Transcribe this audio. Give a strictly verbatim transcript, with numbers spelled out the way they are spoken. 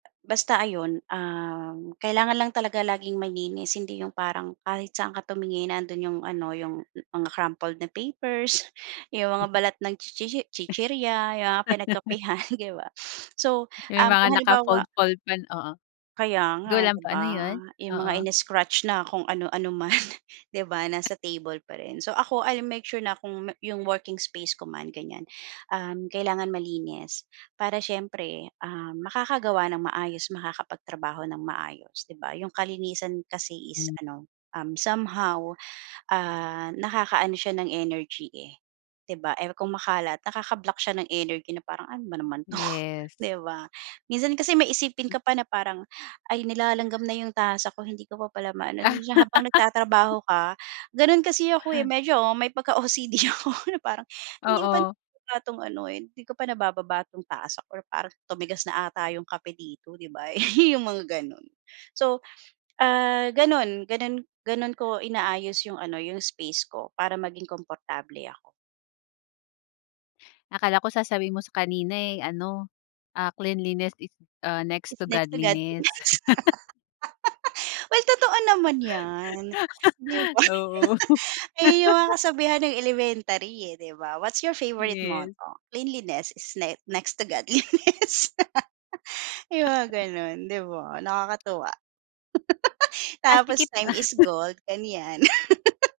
Basta ayon, um, kailangan lang talaga laging malinis. hindi yung parang kahit saan ka tumingin nandun yung ano yung mga crumpled na papers, yung mga balat ng chichi chichirya, yung mga pinagkapehan 'di ba? So, May um, kung mga halimbawa naka-fold fold pan oo. Kaya Go nga lang 'di po ba ano yun, 'yong mga oo. ini-scratch na kung ano-ano man. 'Di ba nasa table pa rin. So ako l'll make sure na kung 'yong working space ko man ganyan, um, kailangan malinis para siyempre, ah, makakagawa ng maayos, makakapagtrabaho ng maayos 'di ba 'yong kalinisan kasi is Hmm. ano, um, somehow, ah, nakakaano siya ng energy, eh 'di ba? Kung makalat nakaka-block siya ng energy na parang "Ano ba naman 'to?" Yes. 'di ba. Minsan kasi may isipin ka pa na parang "Ay nilalanggam na 'yong tasa ko hindi ko pa pala maano" siya habang nagtatrabaho ka. Gano'n kasi ako medyo may pagka-O-C-D ako na parang hindi ko pa Oo. na itong ano hindi ko pa nabababa itong tasa ko parang tumigas na 'ata 'yong kape dito 'di ba. Eh, yung mga ganun. So, ah, gano'n, ganun, ganun ko inaayos 'yong ano 'yong space ko para maging komportable ako. Akala ko sasabihin mo sa kanina, eh, ano, ah, Cleanliness is Next Is to next to God. Godliness. Well totoo naman yan 'di ba. Oo. Eh, yun mga kasabihan ng elementary, eh 'di ba? What's your favorite Yes. motto? "Cleanliness is ne Next to Godliness." Yung mga ganon 'di ba nakakatuwa. Ah, Tapos sikip "Time is gold" ganyan.